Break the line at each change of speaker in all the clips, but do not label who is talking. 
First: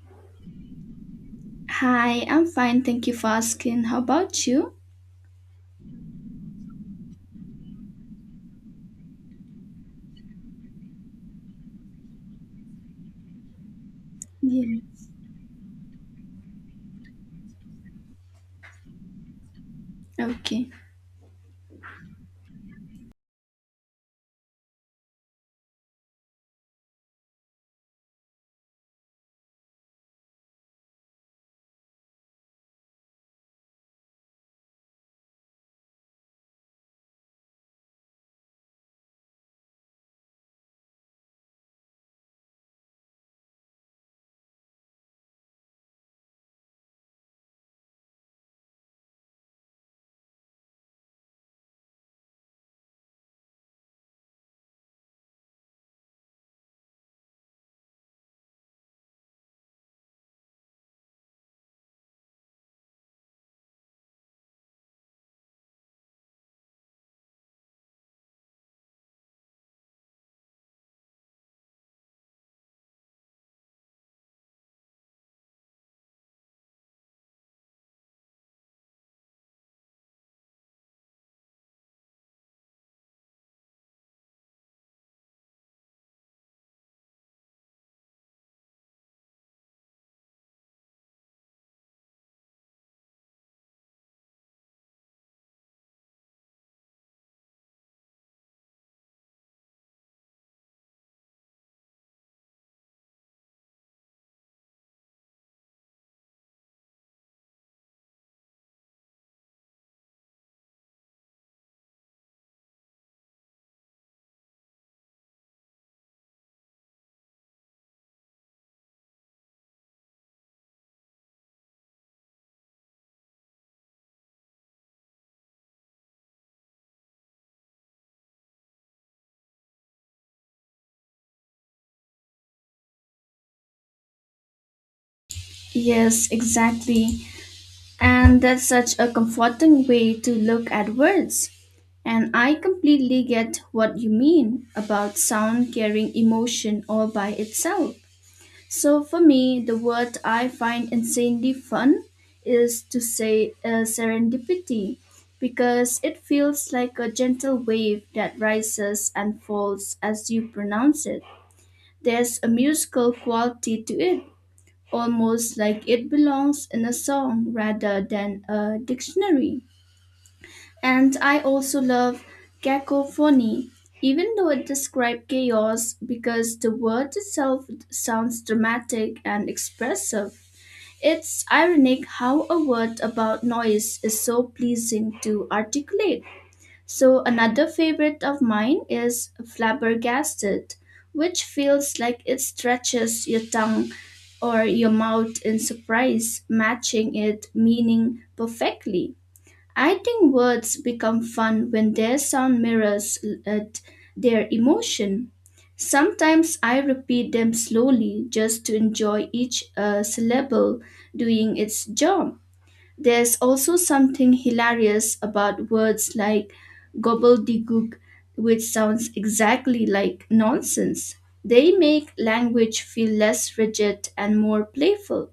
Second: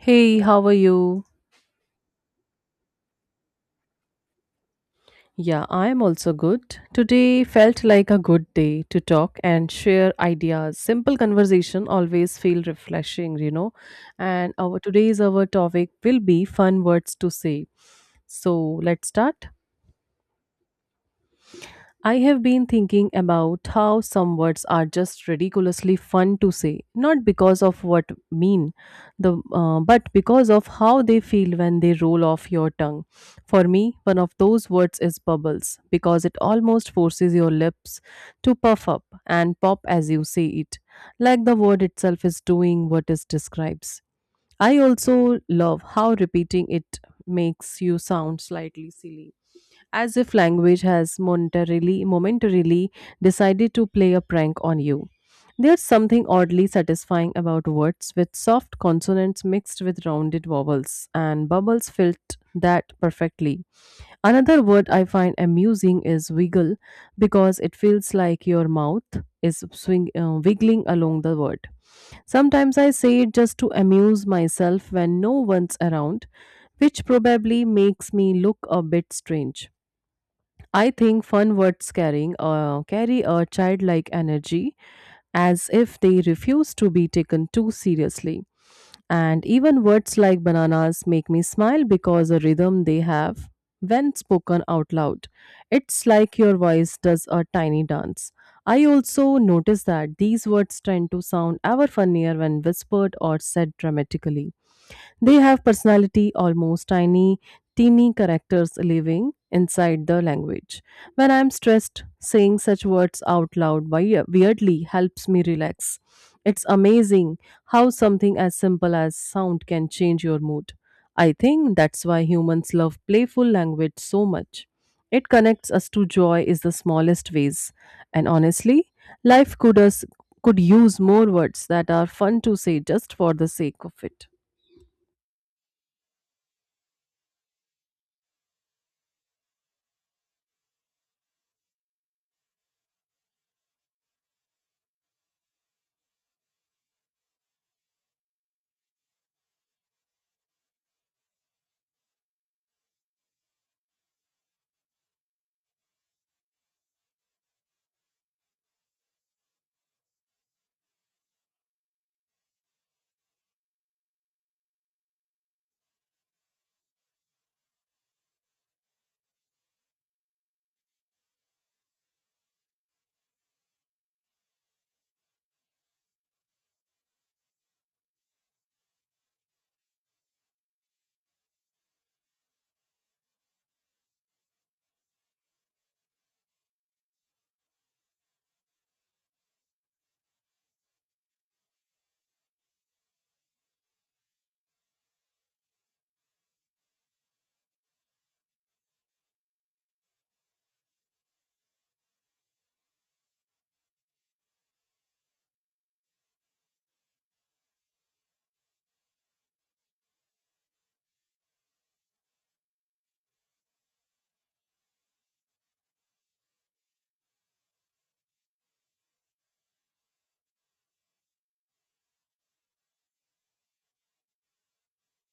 Hey, how are you?
Hi, I'm fine. Thank you for asking. How about you?
Yeah, I'm also good. Today felt like a good day to talk and share ideas. Simple conversation always feel refreshing, you know. And our
Yeah.
today's our topic will be fun words to say. So let's start.
Okay.
I have been thinking about how some words are just ridiculously fun to say, not because of what mean, the but because of how they feel when they roll off your tongue. For me, one of those words is bubbles because it almost forces your lips to puff up and pop as you say it, like the word itself is doing what it describes. I also love how repeating it makes you sound slightly silly as if language has momentarily decided to play a prank on you. There's something oddly satisfying about words with soft consonants mixed with rounded vowels, and bubbles filled that perfectly. Another word I find amusing is wiggle because it feels like your mouth is wiggling along the word. Sometimes I say it just to amuse myself when no one's around, which probably makes me look a bit strange. I think fun words carry a childlike energy as if they refuse to be taken too seriously. And even words like bananas make me smile because the rhythm they have when spoken out loud. It's like your voice does a tiny dance. I also notice that these words tend to sound ever funnier when whispered or said dramatically. They have personality, almost tiny, teeny characters living inside the language. When I'm stressed, saying such words out loud weirdly helps me relax. It's amazing how something as simple as sound can change your mood. I think that's why humans love playful language so much. It connects us to joy is the smallest ways. And honestly, life could us could use more words that are fun to say just for the sake of it.
Yes, exactly. And that's such a comforting way to look at words. And I completely get what you mean about sound carrying emotion all by itself. So for me, the word I find insanely fun is to say serendipity, because it feels like a gentle wave that rises and falls as you pronounce it. There's a musical quality to it, almost like it belongs in a song rather than a dictionary. And I also love cacophony, even though it describes chaos, because the word itself sounds dramatic and expressive. It's ironic how a word about noise is so pleasing to articulate. So another favorite of mine is flabbergasted, which feels like it stretches your tongue or your mouth in surprise, matching it meaning perfectly. I think words become fun when their sound mirrors at their emotion. Sometimes I repeat them slowly just to enjoy each syllable doing its job. There's also something hilarious about words like gobbledygook, which sounds exactly like nonsense. They make language feel less rigid and more playful.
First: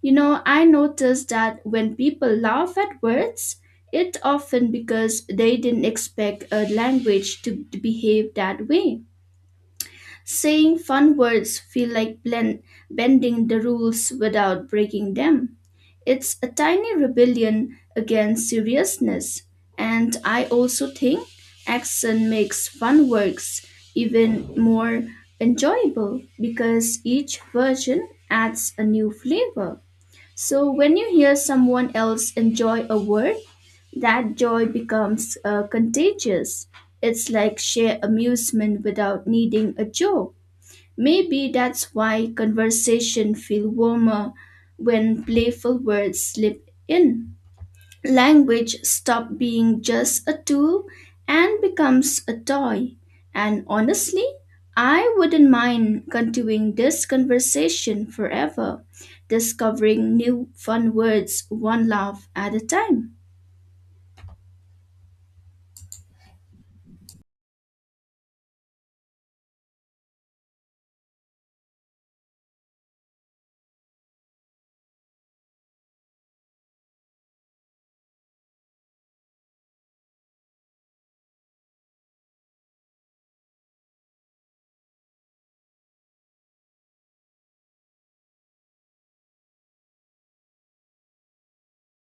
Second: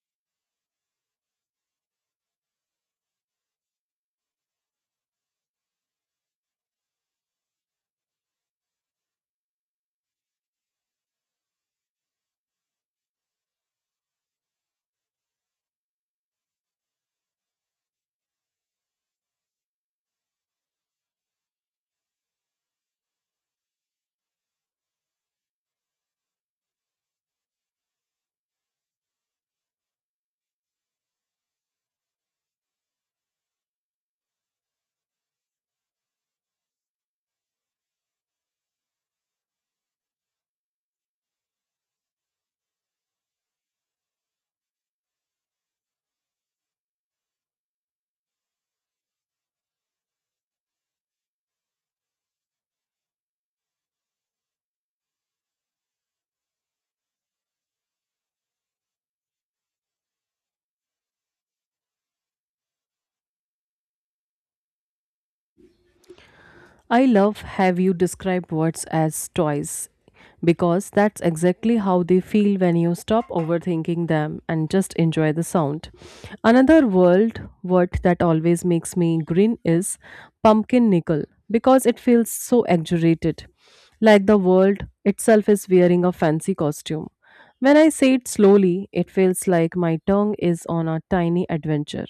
You know, I noticed that when people laugh at words, it often because they didn't expect a language to behave that way. Saying fun words feel like bending the rules without breaking them. It's a tiny rebellion against seriousness, and I also think action makes fun works even more enjoyable, because each version adds a new flavor. So when you hear someone else enjoy a word, that joy becomes contagious. It's like sheer amusement without needing a joke. Maybe that's why conversation feel warmer when playful words slip in. Language stop being just a tool and becomes a toy. And honestly, I wouldn't mind continuing this conversation forever, discovering new fun words one laugh at a time.
I love have you describe words as toys because that's exactly how they feel when you stop overthinking them and just enjoy the sound. Another world word that always makes me grin is pumpkin nickel because it feels so exaggerated, like the world itself is wearing a fancy costume. When I say it slowly, it feels like my tongue is on a tiny adventure,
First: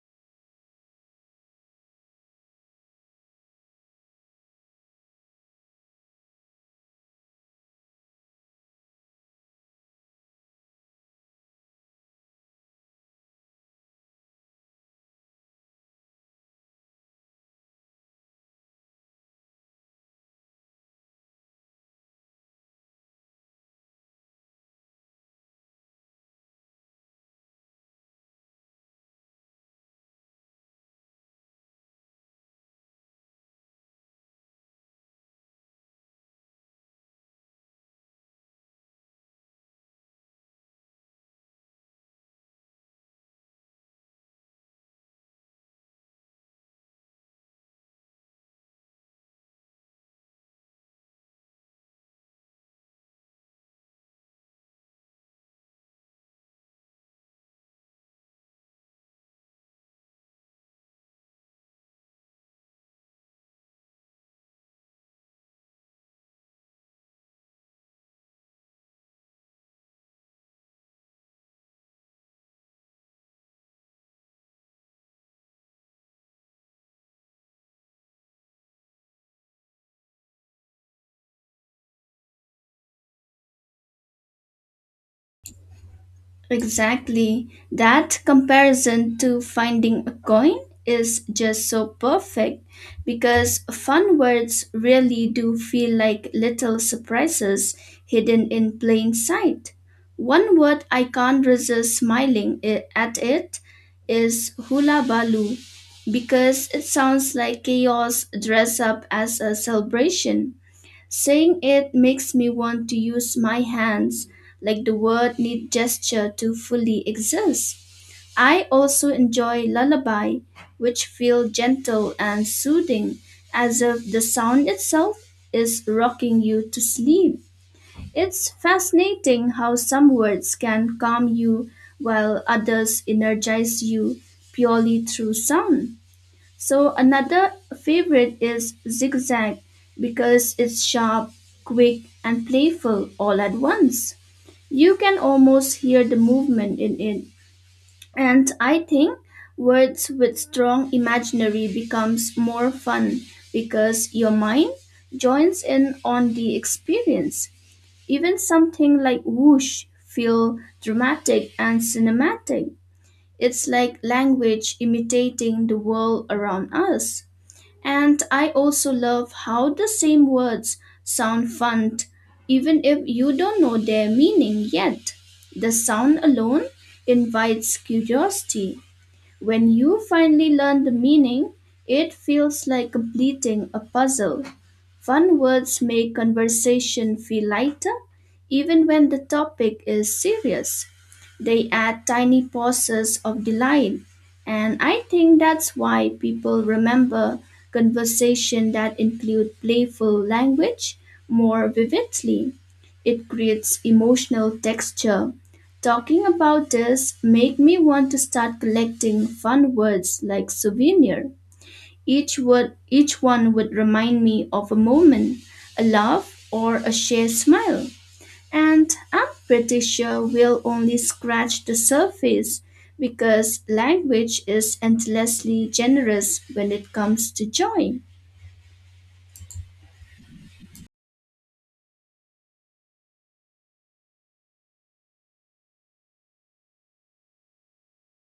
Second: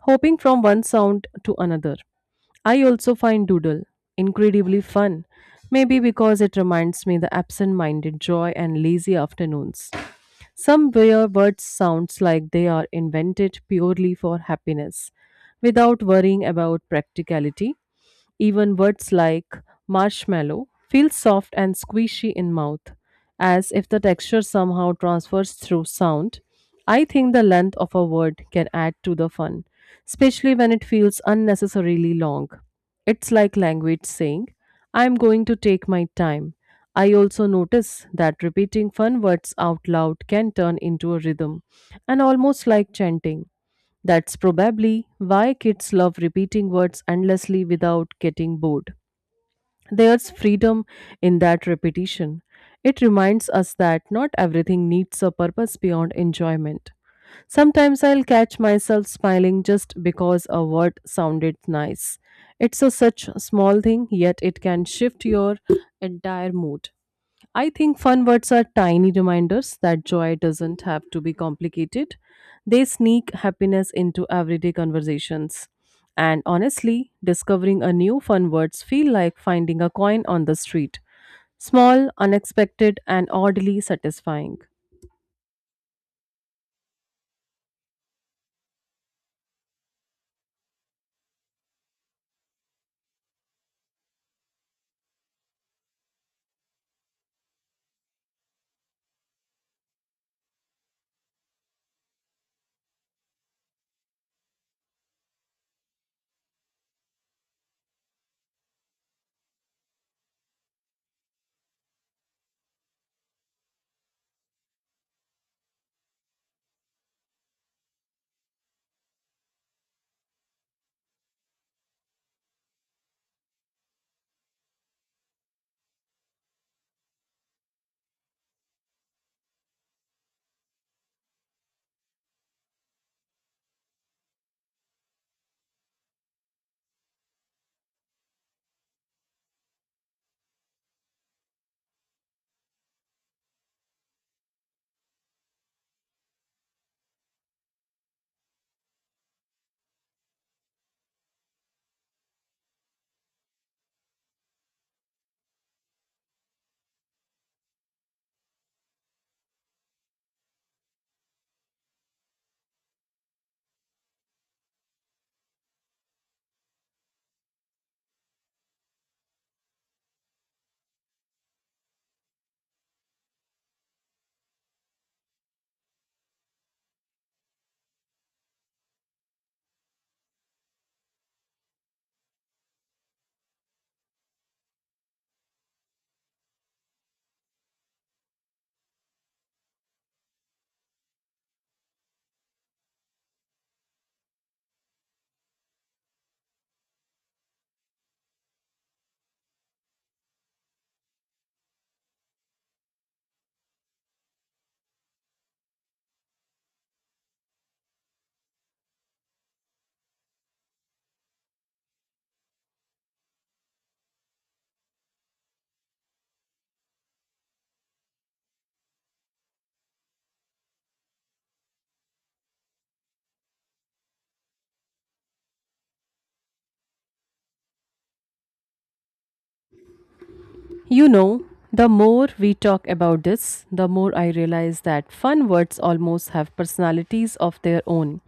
hopping from one sound to another. I also find Doodle incredibly fun, maybe because it reminds me the absent minded joy and lazy afternoons. Some rare words sounds like they are invented purely for happiness, without worrying about practicality. Even words like marshmallow feel soft and squishy in mouth, as if the texture somehow transfers through sound. I think the length of a word can add to the fun, especially when it feels unnecessarily long. It's like language saying, I'm going to take my time. I also notice that repeating fun words out loud can turn into a rhythm and almost like chanting. That's probably why kids love repeating words endlessly without getting bored. There's freedom in that repetition. It reminds us that not everything needs a purpose beyond enjoyment. Sometimes I'll catch myself smiling just because a word sounded nice. It's a such small thing, yet it can shift your entire mood. I think fun words are tiny reminders that joy doesn't have to be complicated. They sneak happiness into everyday conversations. And honestly, discovering a new fun words feel like finding a coin on the street. Small, unexpected and oddly satisfying.
Exactly. That comparison to finding a coin is just so perfect, because fun words really do feel like little surprises hidden in plain sight. One word I can't resist smiling I- at it is hula baloo, because it sounds like chaos dressed up as a celebration. Saying it makes me want to use my hands, like the word need gesture to fully exist. I also enjoy lullaby, which feel gentle and soothing, as if the sound itself is rocking you to sleep. It's fascinating how some words can calm you while others energize you purely through sound. So another favorite is zigzag, because it's sharp, quick, and playful all at once. You can almost hear the movement in it. And I think words with strong imaginary becomes more fun, because your mind joins in on the experience. Even something like whoosh feel dramatic and cinematic. It's like language imitating the world around us. And I also love how the same words sound fun, even if you don't know their meaning yet. The sound alone invites curiosity. When you finally learn the meaning, it feels like completing a puzzle. Fun words make conversation feel lighter, even when the topic is serious. They add tiny pauses of delight, and I think that's why people remember conversation that include playful language more vividly. It creates emotional texture. Talking about this make me want to start collecting fun words like souvenir. Each word each one would remind me of a moment, a laugh or a shared smile. And I'm pretty sure we'll only scratch the surface, because language is endlessly generous when it comes to joy.
You know, the more we talk about this, the more I realize that fun words almost have personalities of their own.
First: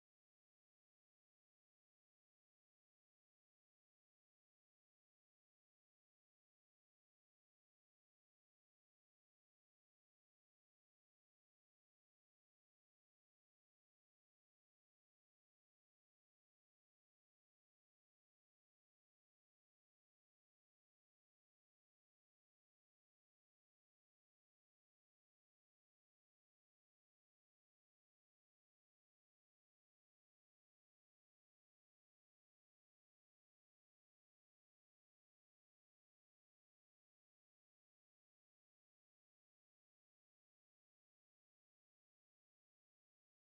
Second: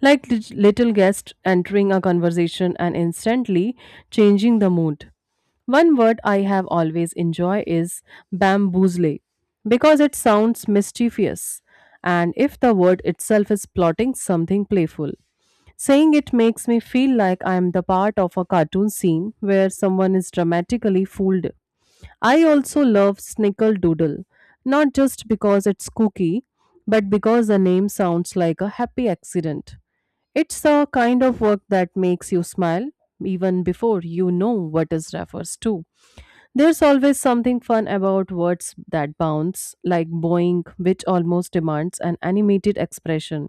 Like little guests entering a conversation and instantly changing the mood. One word I have always enjoyed is bamboozle because it sounds mischievous and if the word itself is plotting something playful. Saying it makes me feel like I am the part of a cartoon scene where someone is dramatically fooled. I also love Snickerdoodle, not just because it's kooky, but because the name sounds like a happy accident. It's a kind of work that makes you smile even before you know what it refers to. There's always something fun about words that bounce, like boing, which almost demands an animated expression.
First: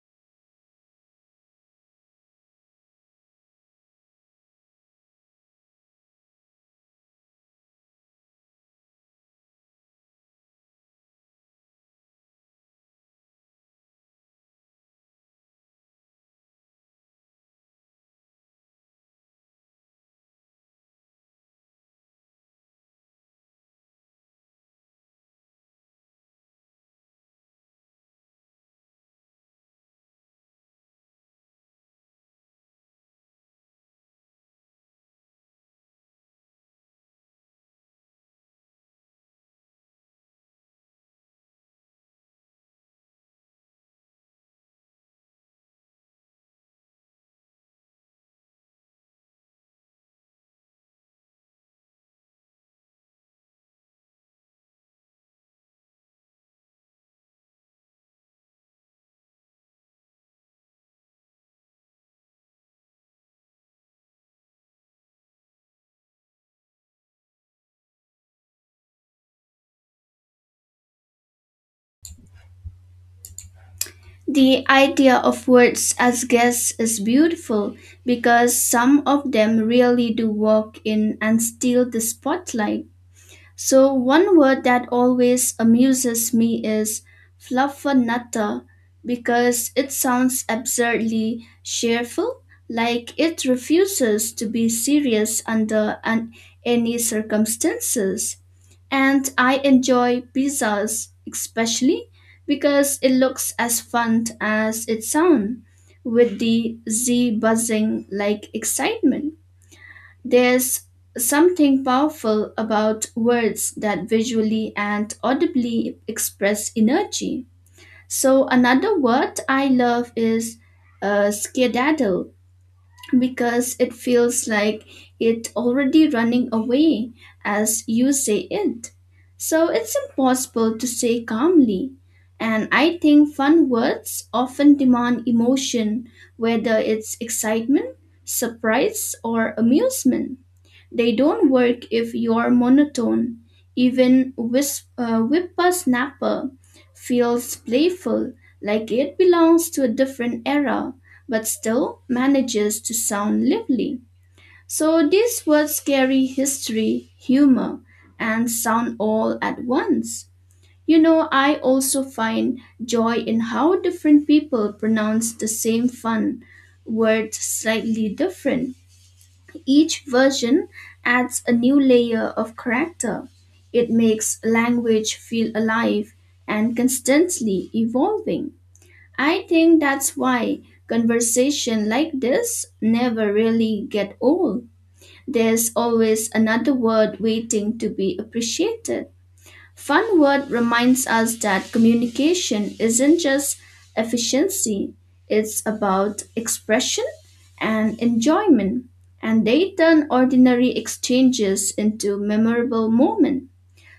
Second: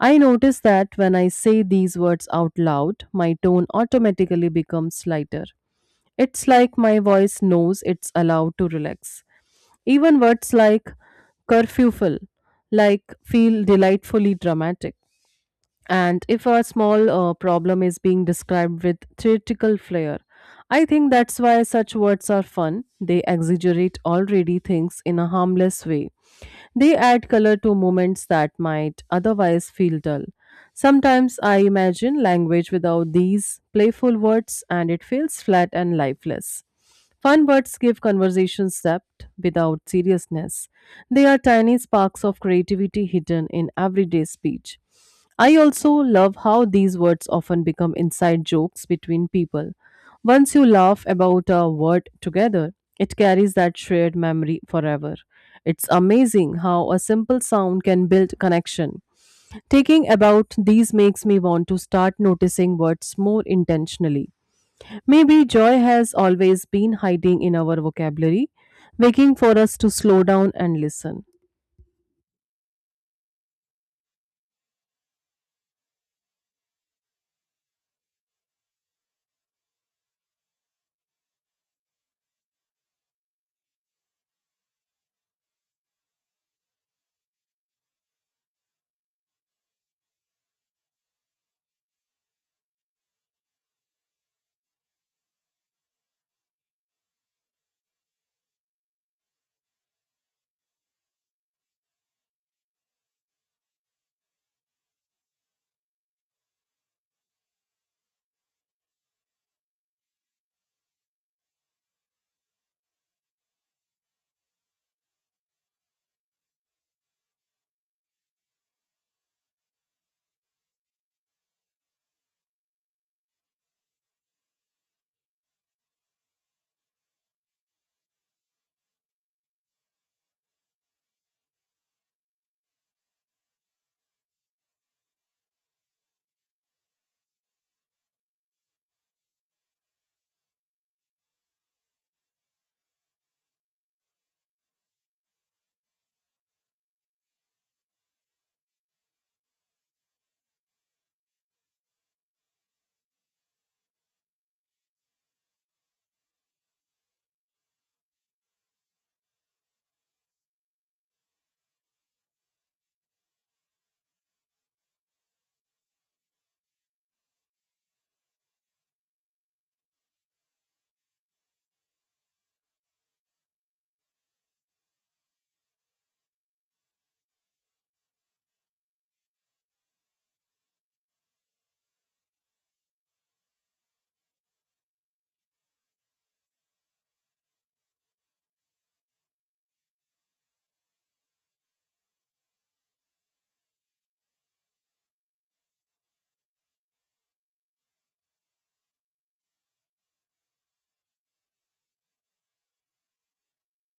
I notice that when I say these words out loud, my tone automatically becomes lighter. It's like my voice knows it's allowed to relax. Even words like curfewful, like feel delightfully dramatic. And if a small problem is being described with theatrical flair, I think that's why such words are fun. They exaggerate already things in a harmless way. They add color to moments that might otherwise feel dull. Sometimes I imagine language without these playful words and it feels flat and lifeless. Fun words give conversations depth without seriousness. They are tiny sparks of creativity hidden in everyday speech. I also love how these words often become inside jokes between people. Once you laugh about a word together, it carries that shared memory forever. It's amazing how a simple sound can build connection. Taking about these makes me want to start noticing words more intentionally. Maybe joy has always been hiding in our vocabulary, waiting for us to slow down and listen.
The idea of words as guests is beautiful, because some of them really do walk in and steal the spotlight. So, one word that always amuses me is fluffernutter, because it sounds absurdly cheerful, like it refuses to be serious under any circumstances, and I enjoy pizzas especially, because it looks as fun as it sounds, with the Z buzzing like excitement. There's something powerful about words that visually and audibly express energy. So another word I love is skedaddle, because it feels like it already running away as you say it. So it's impossible to say calmly. And I think fun words often demand emotion, whether it's excitement, surprise, or amusement. They don't work if you're monotone. Even Whippersnapper feels playful, like it belongs to a different era, but still manages to sound lively. So these words carry history, humor, and sound all at once. You know, I also find joy in how different people pronounce the same fun word slightly different. Each version adds a new layer of character. It makes language feel alive and constantly evolving. I think that's why conversation like this never really get old. There's always another word waiting to be appreciated. Fun word reminds us that communication isn't just efficiency, it's about expression and enjoyment, and they turn ordinary exchanges into memorable moments.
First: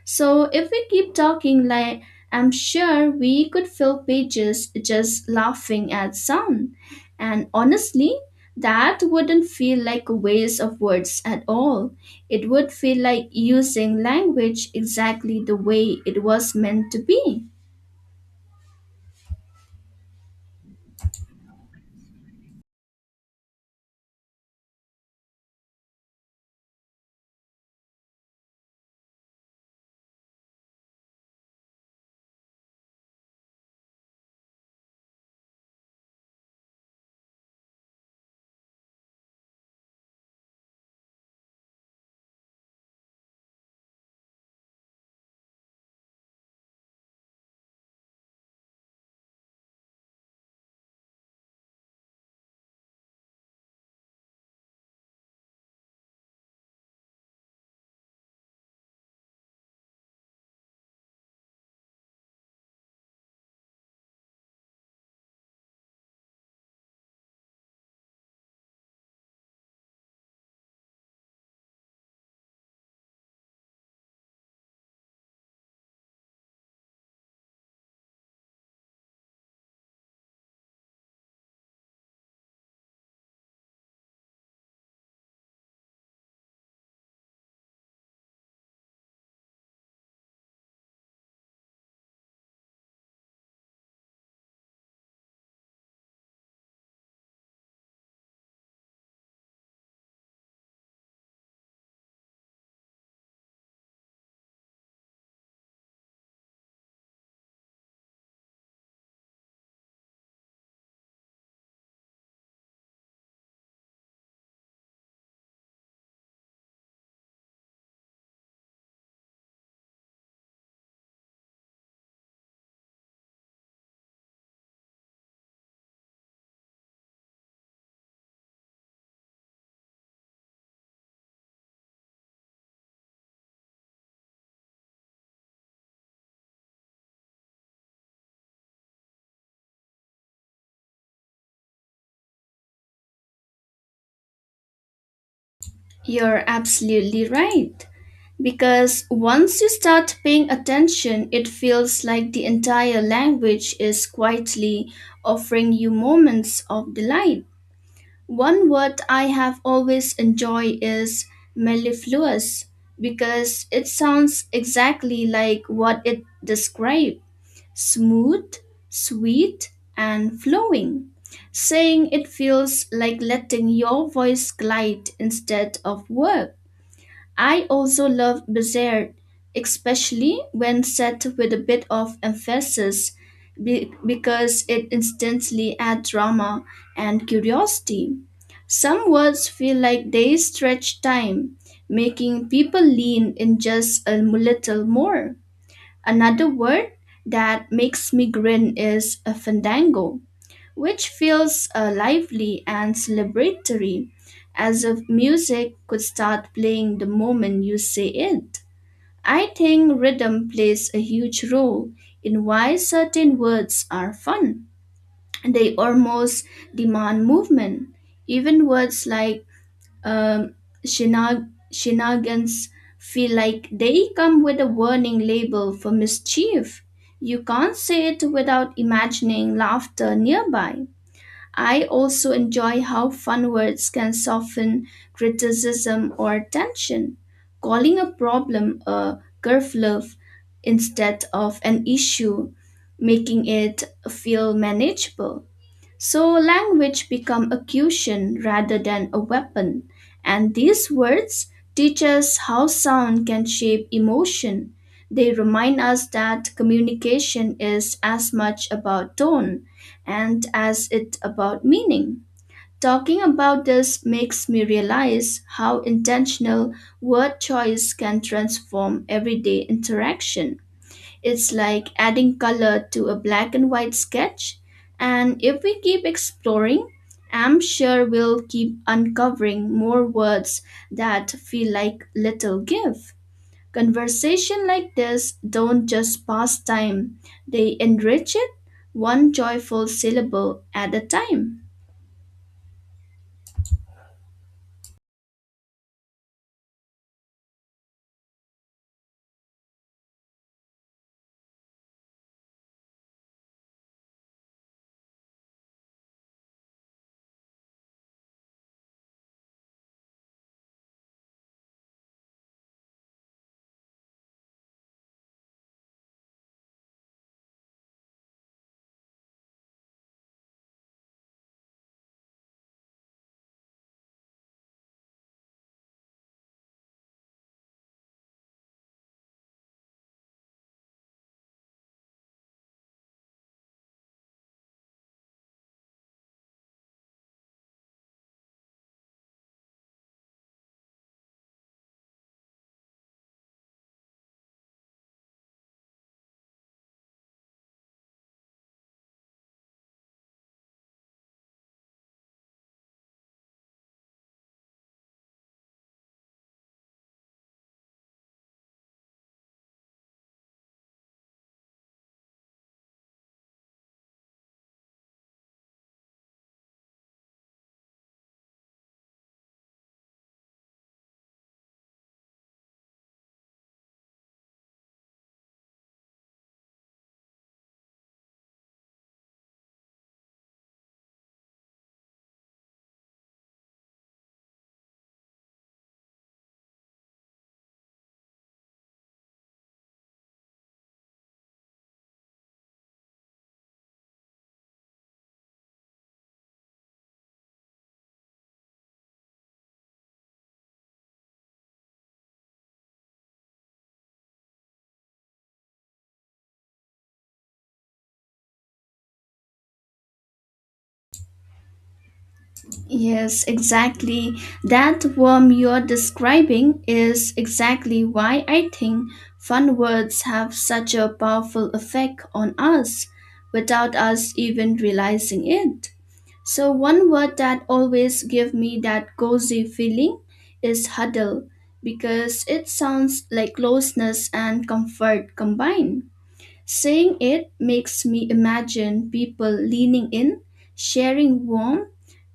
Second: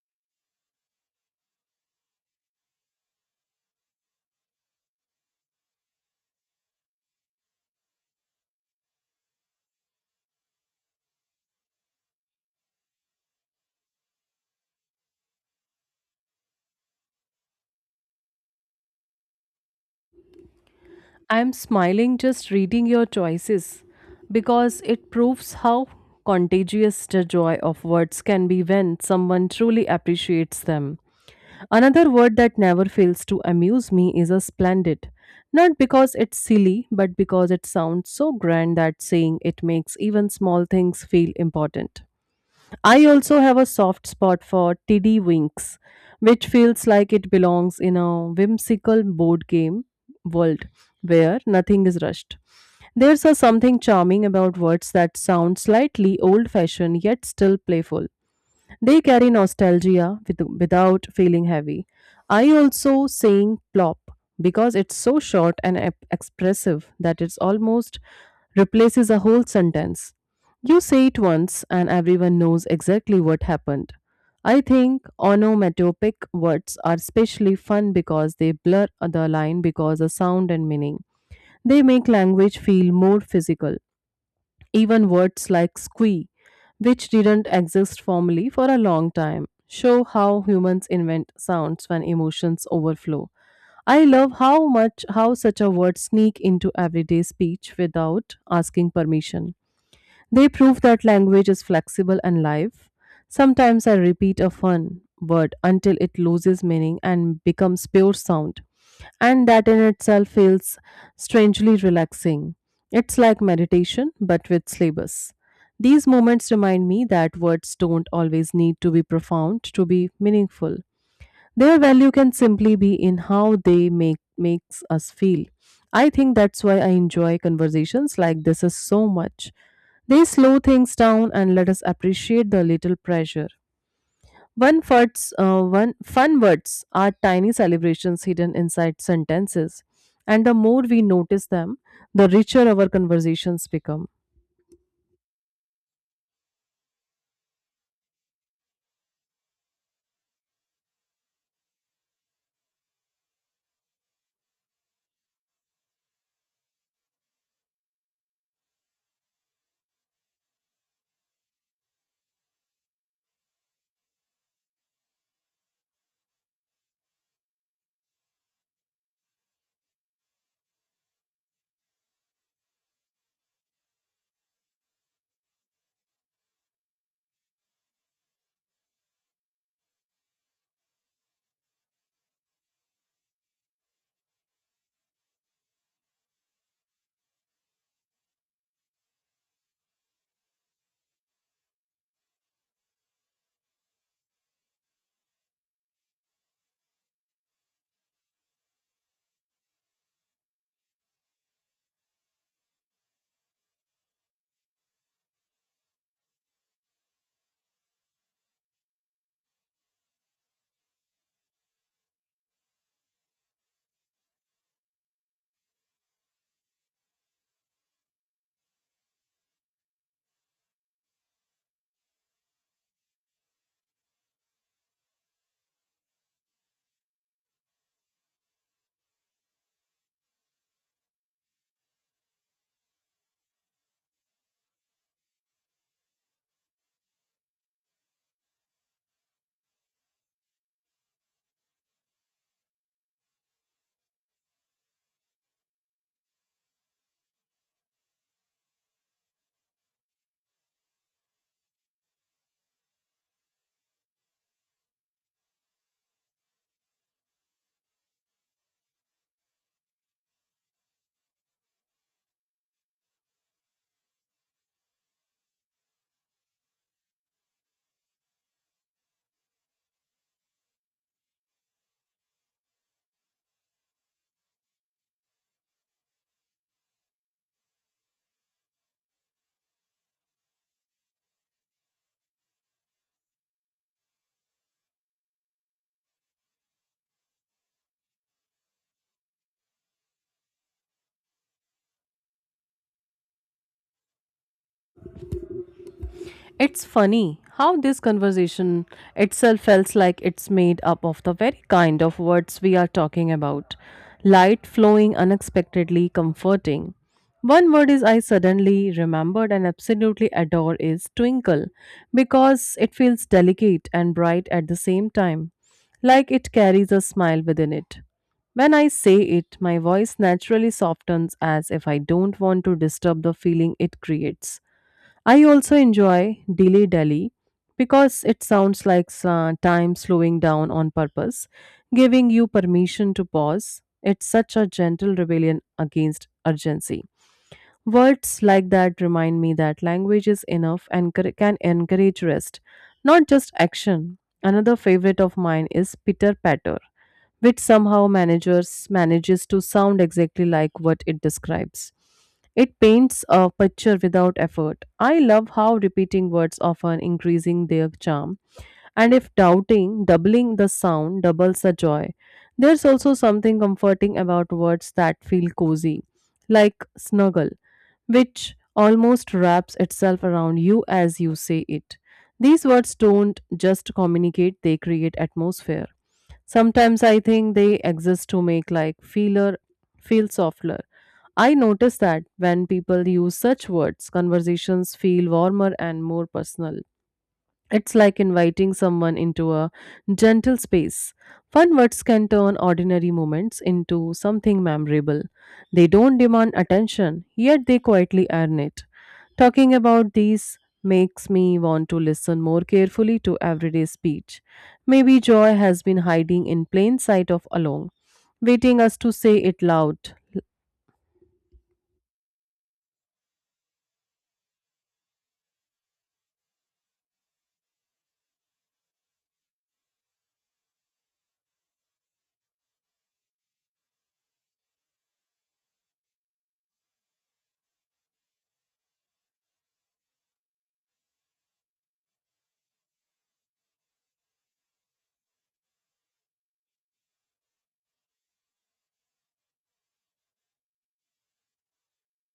So if we keep talking like I'm sure we could fill pages just laughing at sound. And honestly, that wouldn't feel like a waste of words at all. It would feel like using language exactly the way it was meant to be.
I'm smiling just reading your choices because it proves how contagious the joy of words can be when someone truly appreciates them. Another word that never fails to amuse me is a splendid. Not because it's silly, but because it sounds so grand that saying it makes even small things feel important. I also have a soft spot for Tiddy Winks, which feels like it belongs in a whimsical board game world where nothing is rushed. There's a something charming about words that sound slightly old fashioned yet still playful. They carry nostalgia with, without feeling heavy. I also sing plop because it's so short and expressive that it's almost replaces a whole sentence. You say it once and everyone knows exactly what happened. I think onomatopoeic words are especially fun because they blur the line because of sound and meaning. They make language feel more physical. Even words like squee, which didn't exist formally for a long time, show how humans invent sounds when emotions overflow. I love how much how such a word sneak into everyday speech without asking permission. They prove that language is flexible and live. Sometimes I repeat a fun word until it loses meaning and becomes pure sound and that in itself feels strangely relaxing. It's like meditation, but with syllabus. These moments remind me that words don't always need to be profound to be meaningful. Their value can simply be in how they makes us feel. I think that's why I enjoy conversations like this is so much. They slow things down and let us appreciate the little pleasure. One fun words are tiny celebrations hidden inside sentences, and the more we notice them, the richer our conversations become.
You're absolutely right. Because once you start paying attention, it feels like the entire language is quietly offering you moments of delight. One word I have always enjoyed is mellifluous, because it sounds exactly like what it describes: smooth, sweet, and flowing. Saying it feels like letting your voice glide instead of work. I also love dessert, especially when set with a bit of emphasis, because it instantly adds drama and curiosity. Some words feel like they stretch time, making people lean in just a little more. Another word that makes me grin is a fandango, which feels lively and celebratory, as if music could start playing the moment you say it. I think rhythm plays a huge role in why certain words are fun. They almost demand movement. Even words like um, shenanigans feel like they come with a warning label for mischief. You can't say it without imagining laughter nearby. I also enjoy how fun words can soften criticism or tension. Calling a problem a curve instead of an issue, making it feel manageable. So language become a cushion rather than a weapon, and these words teach us how sound can shape emotion. They remind us that communication is as much about tone and as it about meaning. Talking about this makes me realize how intentional word choice can transform everyday interaction. It's like adding color to a black and white sketch. And if we keep exploring, I'm sure we'll keep uncovering more words that feel like little gift. Conversation like this don't just pass time, they enrich it one joyful syllable at a time.
It's funny how this conversation itself feels like it's made up of the very kind of words we are talking about. Light flowing unexpectedly comforting. One word is I suddenly remembered and absolutely adore is twinkle because it feels delicate and bright at the same time, like it carries a smile within it. When I say it, my voice naturally softens as if I don't want to disturb the feeling it creates. I also enjoy Dilly Dally because it sounds like time slowing down on purpose, giving you permission to pause. It's such a gentle rebellion against urgency. Words like that remind me that language is enough and can encourage rest, not just action. Another favorite of mine is "pitter Patter which somehow managers manages to sound exactly like what it describes. It paints a picture without effort. I love how repeating words often increasing their charm, and if doubling the sound doubles the joy. There's also something comforting about words that feel cozy, like snuggle, which almost wraps itself around you as you say it. These words don't just communicate, they create atmosphere. Sometimes I think they exist to make like feel softer. I notice that when people use such words, conversations feel warmer and more personal. It's like inviting someone into a gentle space. Fun words can turn ordinary moments into something memorable. They don't demand attention, yet they quietly earn it. Talking about these makes me want to listen more carefully to everyday speech. Maybe joy has been hiding in plain sight of alone, waiting us to say it loud.
Yes, exactly. That worm you're describing is exactly why I think fun words have such a powerful effect on us without us even realizing it. So one word that always give me that cozy feeling is huddle, because it sounds like closeness and comfort combined. Seeing it makes me imagine people leaning in, sharing warmth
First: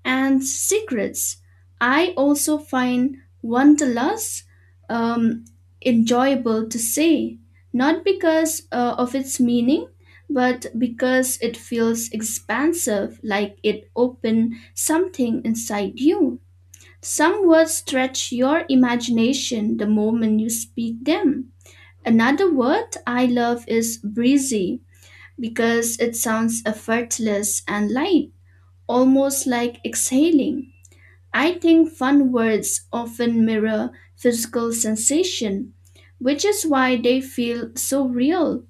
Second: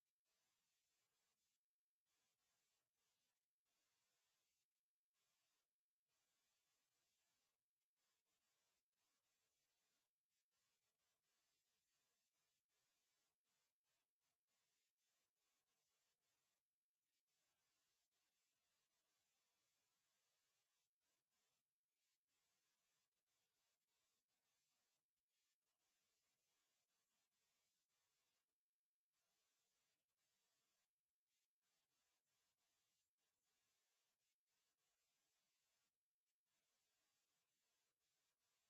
and secrets. I also find Wanderlust um, enjoyable to say, not because of its meaning, but because it feels expansive, like it opened something inside you. Some words stretch your imagination the moment you speak them. Another word I love is breezy, because it sounds effortless and light, almost like exhaling. I think fun words often mirror physical sensation, which is why they feel so real.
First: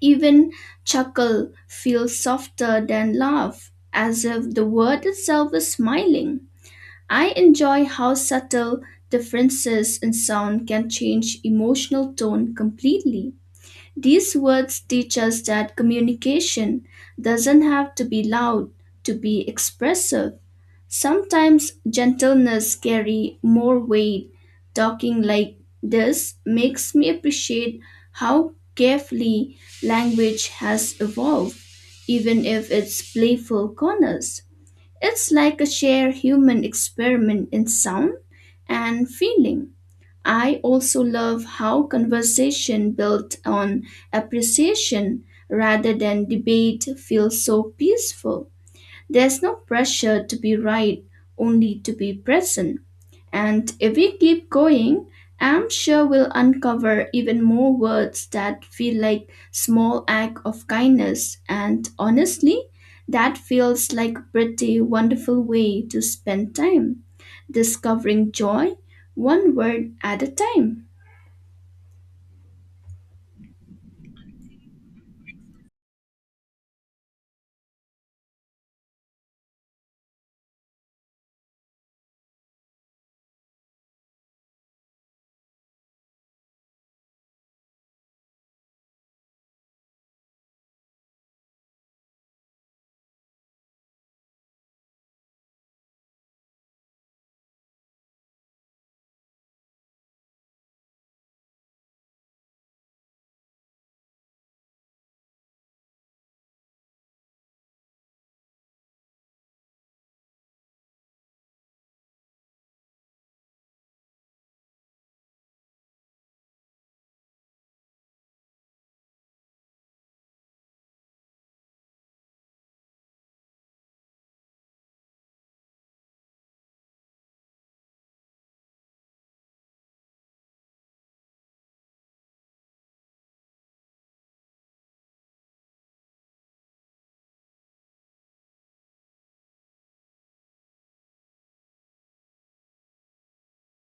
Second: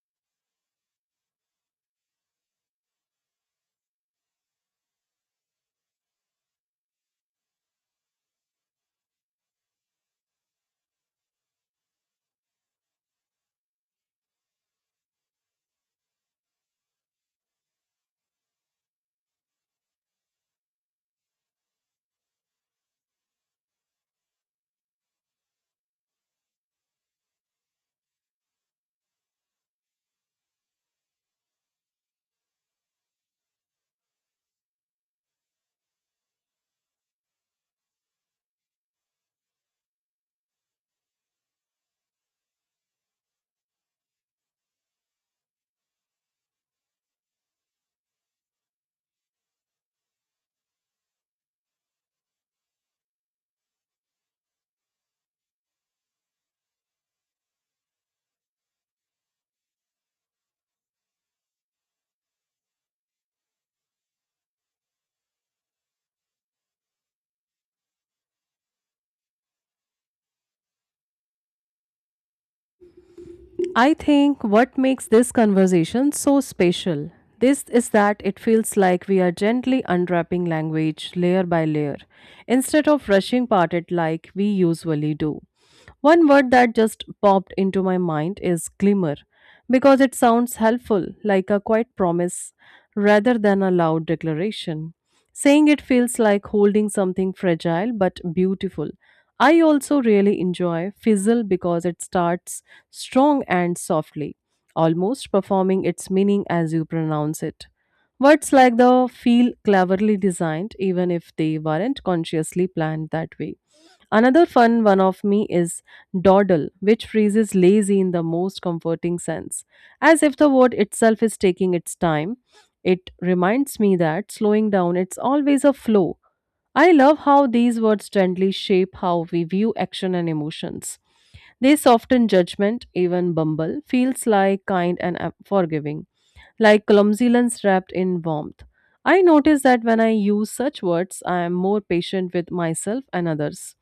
Even chuckle feels softer than laugh, as if the word itself is smiling. I enjoy how subtle differences in sound can change emotional tone completely. These words teach us that communication doesn't have to be loud to be expressive. Sometimes gentleness carry more weight. Talking like this makes me appreciate how carefully language has evolved, even if it's playful corners. It's like a shared human experiment in sound and feeling. I also love how conversation built on appreciation rather than debate feels so peaceful. There's no pressure to be right, only to be present. And if we keep going, I'm sure we'll uncover even more words that feel like small act of kindness. And honestly, that feels like a pretty wonderful way to spend time, discovering joy one word at a time.
I think what makes this conversation so special this is that it feels like we are gently unwrapping language layer by layer instead of rushing part it like we usually do. One word that just popped into my mind is glimmer because it sounds helpful like a quiet promise rather than a loud declaration. Saying it feels like holding something fragile but beautiful. I also really enjoy Fizzle because it starts strong and softly, almost performing its meaning as you pronounce it. Words like the feel cleverly designed, even if they weren't consciously planned that way. Another fun one of me is dawdle, which phrases lazy in the most comforting sense, as if the word itself is taking its time it reminds me that slowing down it's always a flow. I love how these words gently shape how we view action and emotions. They soften judgment, even Bumble feels like kind and forgiving, like clumsiness wrapped in warmth. I notice that when I use such words, I am more patient with myself and others.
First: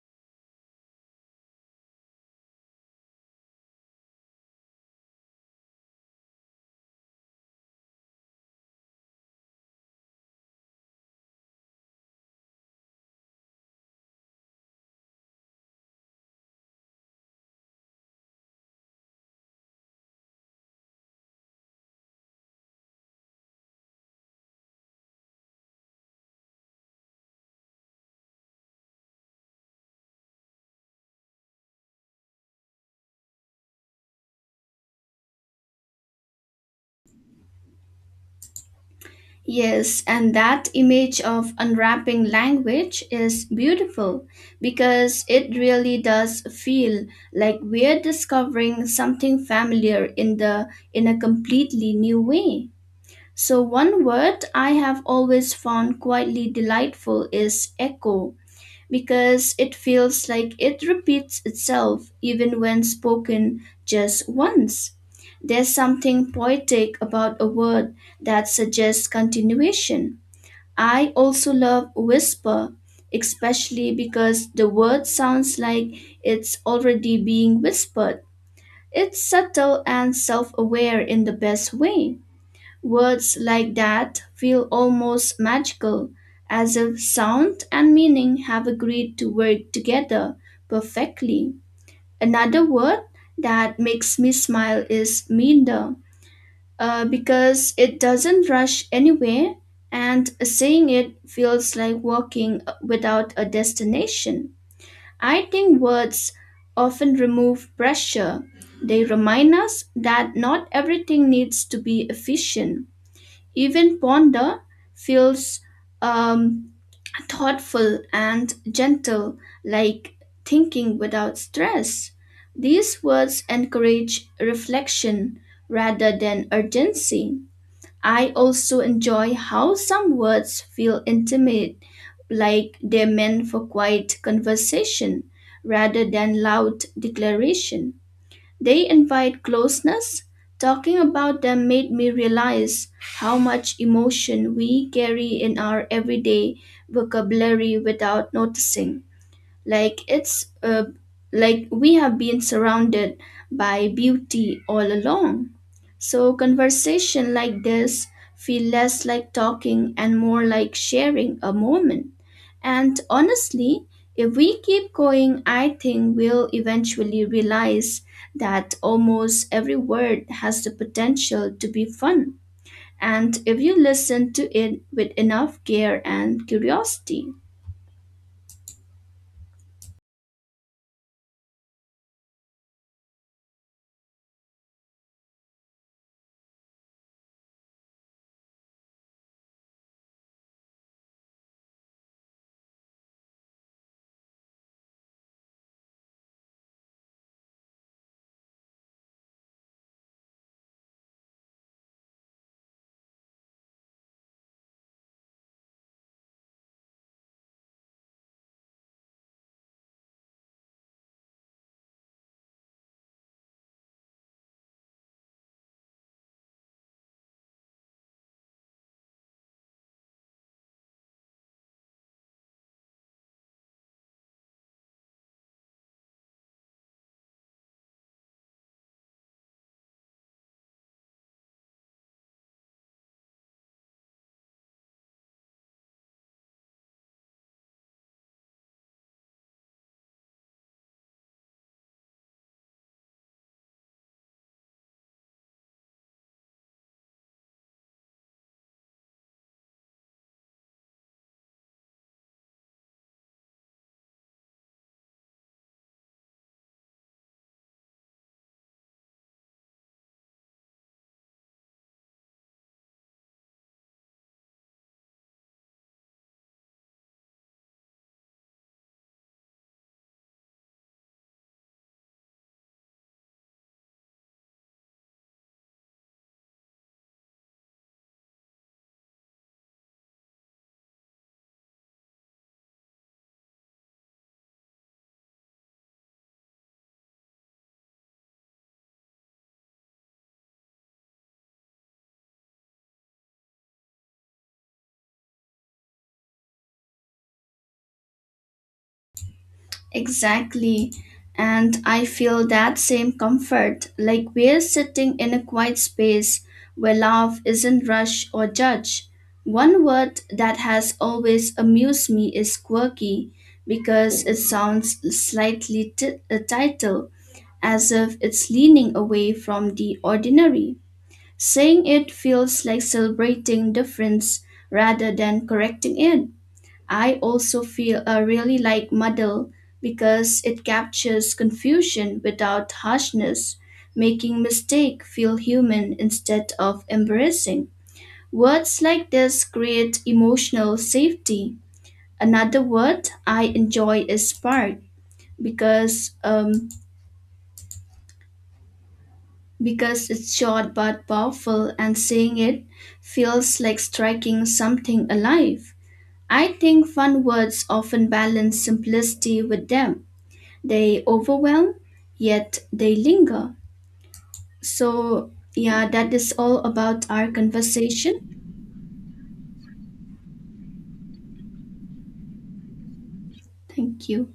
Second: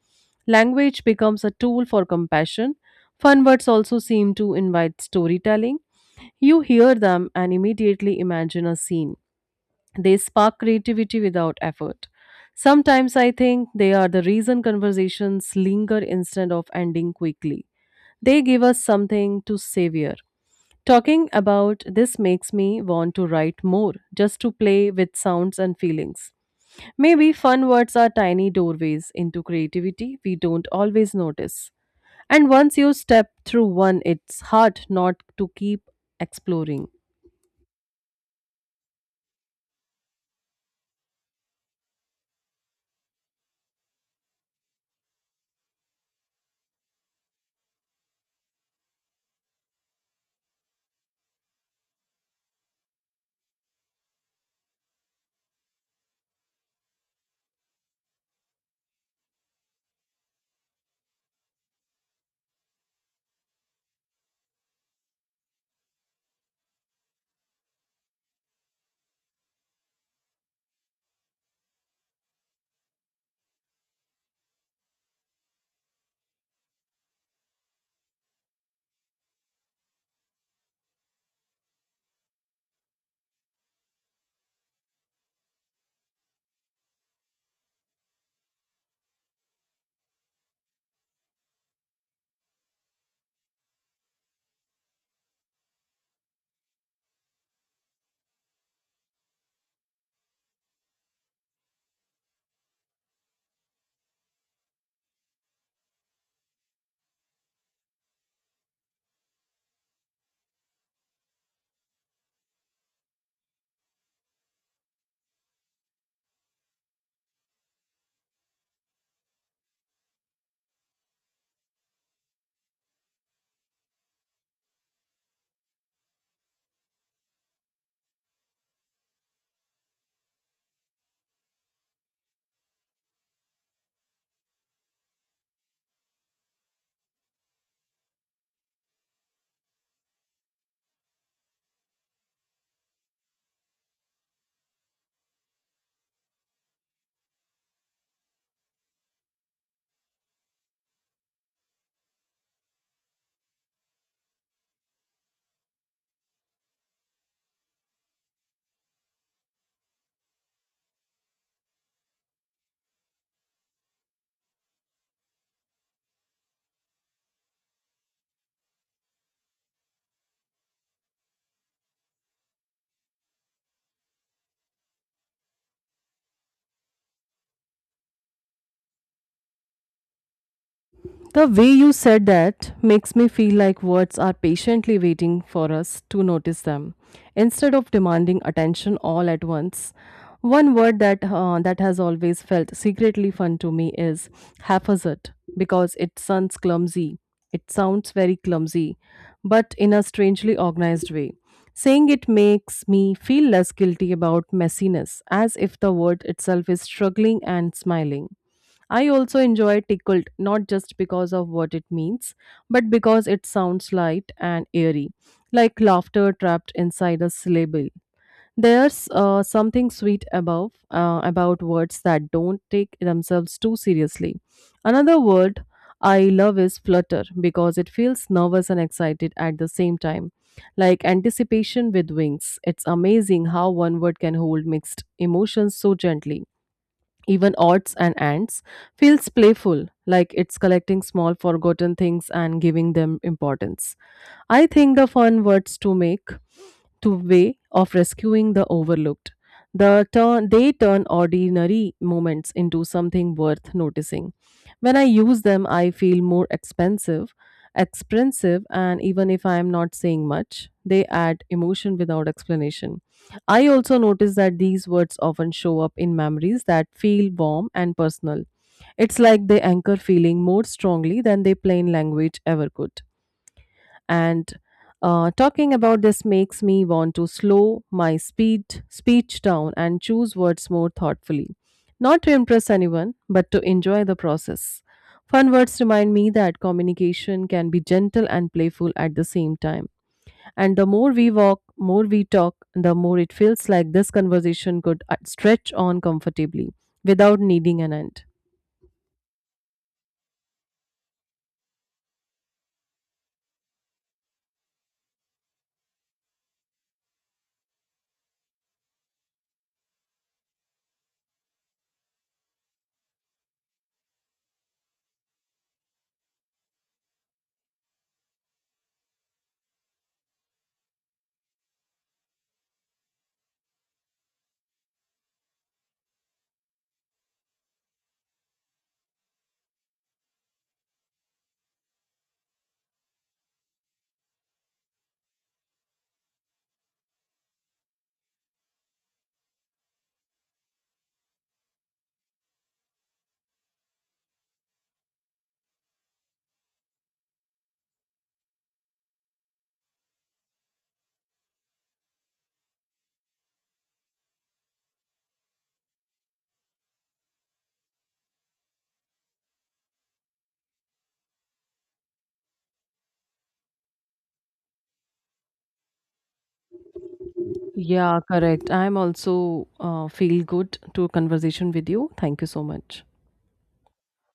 Language becomes a tool for compassion. Fun words also seem to invite storytelling. You hear them and immediately imagine a scene. They spark creativity without effort. Sometimes I think they are the reason conversations linger instead of ending quickly. They give us something to savor. Talking about this makes me want to write more, just to play with sounds and feelings. Maybe fun words are tiny doorways into creativity we don't always notice. And once you step through one, it's hard not to keep exploring.
Yes, and that image of unwrapping language is beautiful, because it really does feel like we're discovering something familiar in the in a completely new way. So one word I have always found quietly delightful is echo, because it feels like it repeats itself even when spoken just once. There's something poetic about a word that suggests continuation. I also love whisper, especially because the word sounds like it's already being whispered. It's subtle and self aware in the best way. Words like that feel almost magical, as if sound and meaning have agreed to work together perfectly. Another word that makes me smile is meander, because it doesn't rush anywhere, and saying it feels like walking without a destination. I think words often remove pressure. They remind us that not everything needs to be efficient, even Ponda feels um, thoughtful and gentle, like thinking without stress. These words encourage reflection rather than urgency. I also enjoy how some words feel intimate, like they're meant for quiet conversation rather than loud declaration. They invite closeness. Talking about them made me realize how much emotion we carry in our everyday vocabulary without noticing. Like it's like we have been surrounded by beauty all along. So conversation like this feel less like talking and more like sharing a moment. And honestly, if we keep going, I think we'll eventually realize that almost every word has the potential to be fun. And if you listen to it with enough care and curiosity.
The way you said that makes me feel like words are patiently waiting for us to notice them. Instead of demanding attention all at once, one word that that has always felt secretly fun to me is haphazard because it sounds clumsy. It sounds very clumsy, but in a strangely organized way. Saying it makes me feel less guilty about messiness, as if the word itself is struggling and smiling. I also enjoy tickled not just because of what it means, but because it sounds light and airy, like laughter trapped inside a syllable. There's something sweet above about words that don't take themselves too seriously. Another word I love is flutter because it feels nervous and excited at the same time, like anticipation with wings. It's amazing how one word can hold mixed emotions so gently. Even odds and ants feels playful, like it's collecting small forgotten things and giving them importance. I think the fun words to make to way of rescuing the overlooked. They turn ordinary moments into something worth noticing. When I use them, I feel expensive, and even if I am not saying much, they add emotion without explanation. I also notice that these words often show up in memories that feel warm and personal. It's like they anchor feeling more strongly than their plain language ever could and talking about this makes me want to slow my speed speech down and choose words more thoughtfully, not to impress anyone but to enjoy the process. Fun words remind me that communication can be gentle and playful at the same time, and the more we walk, more we talk, the more it feels like this conversation could stretch on comfortably without needing an end.
Exactly. And I feel that same comfort, like we're sitting in a quiet space where love isn't rushed or judged. One word that has always amused me is quirky, because it sounds slightly a title, as if it's leaning away from the ordinary. Saying it feels like celebrating difference rather than correcting it. I also feel really like muddle, because it captures confusion without harshness, making mistake feel human instead of embarrassing. Words like this create emotional safety. Another word I enjoy is spark, because um, because it's short but powerful and saying it feels like striking something alive. I think fun words often balance simplicity with depth. They overwhelm, yet they linger. So, yeah, that is all about our
Yeah,
conversation.
correct. I'm also feel good to a conversation with you. Thank you so much.
Thank you.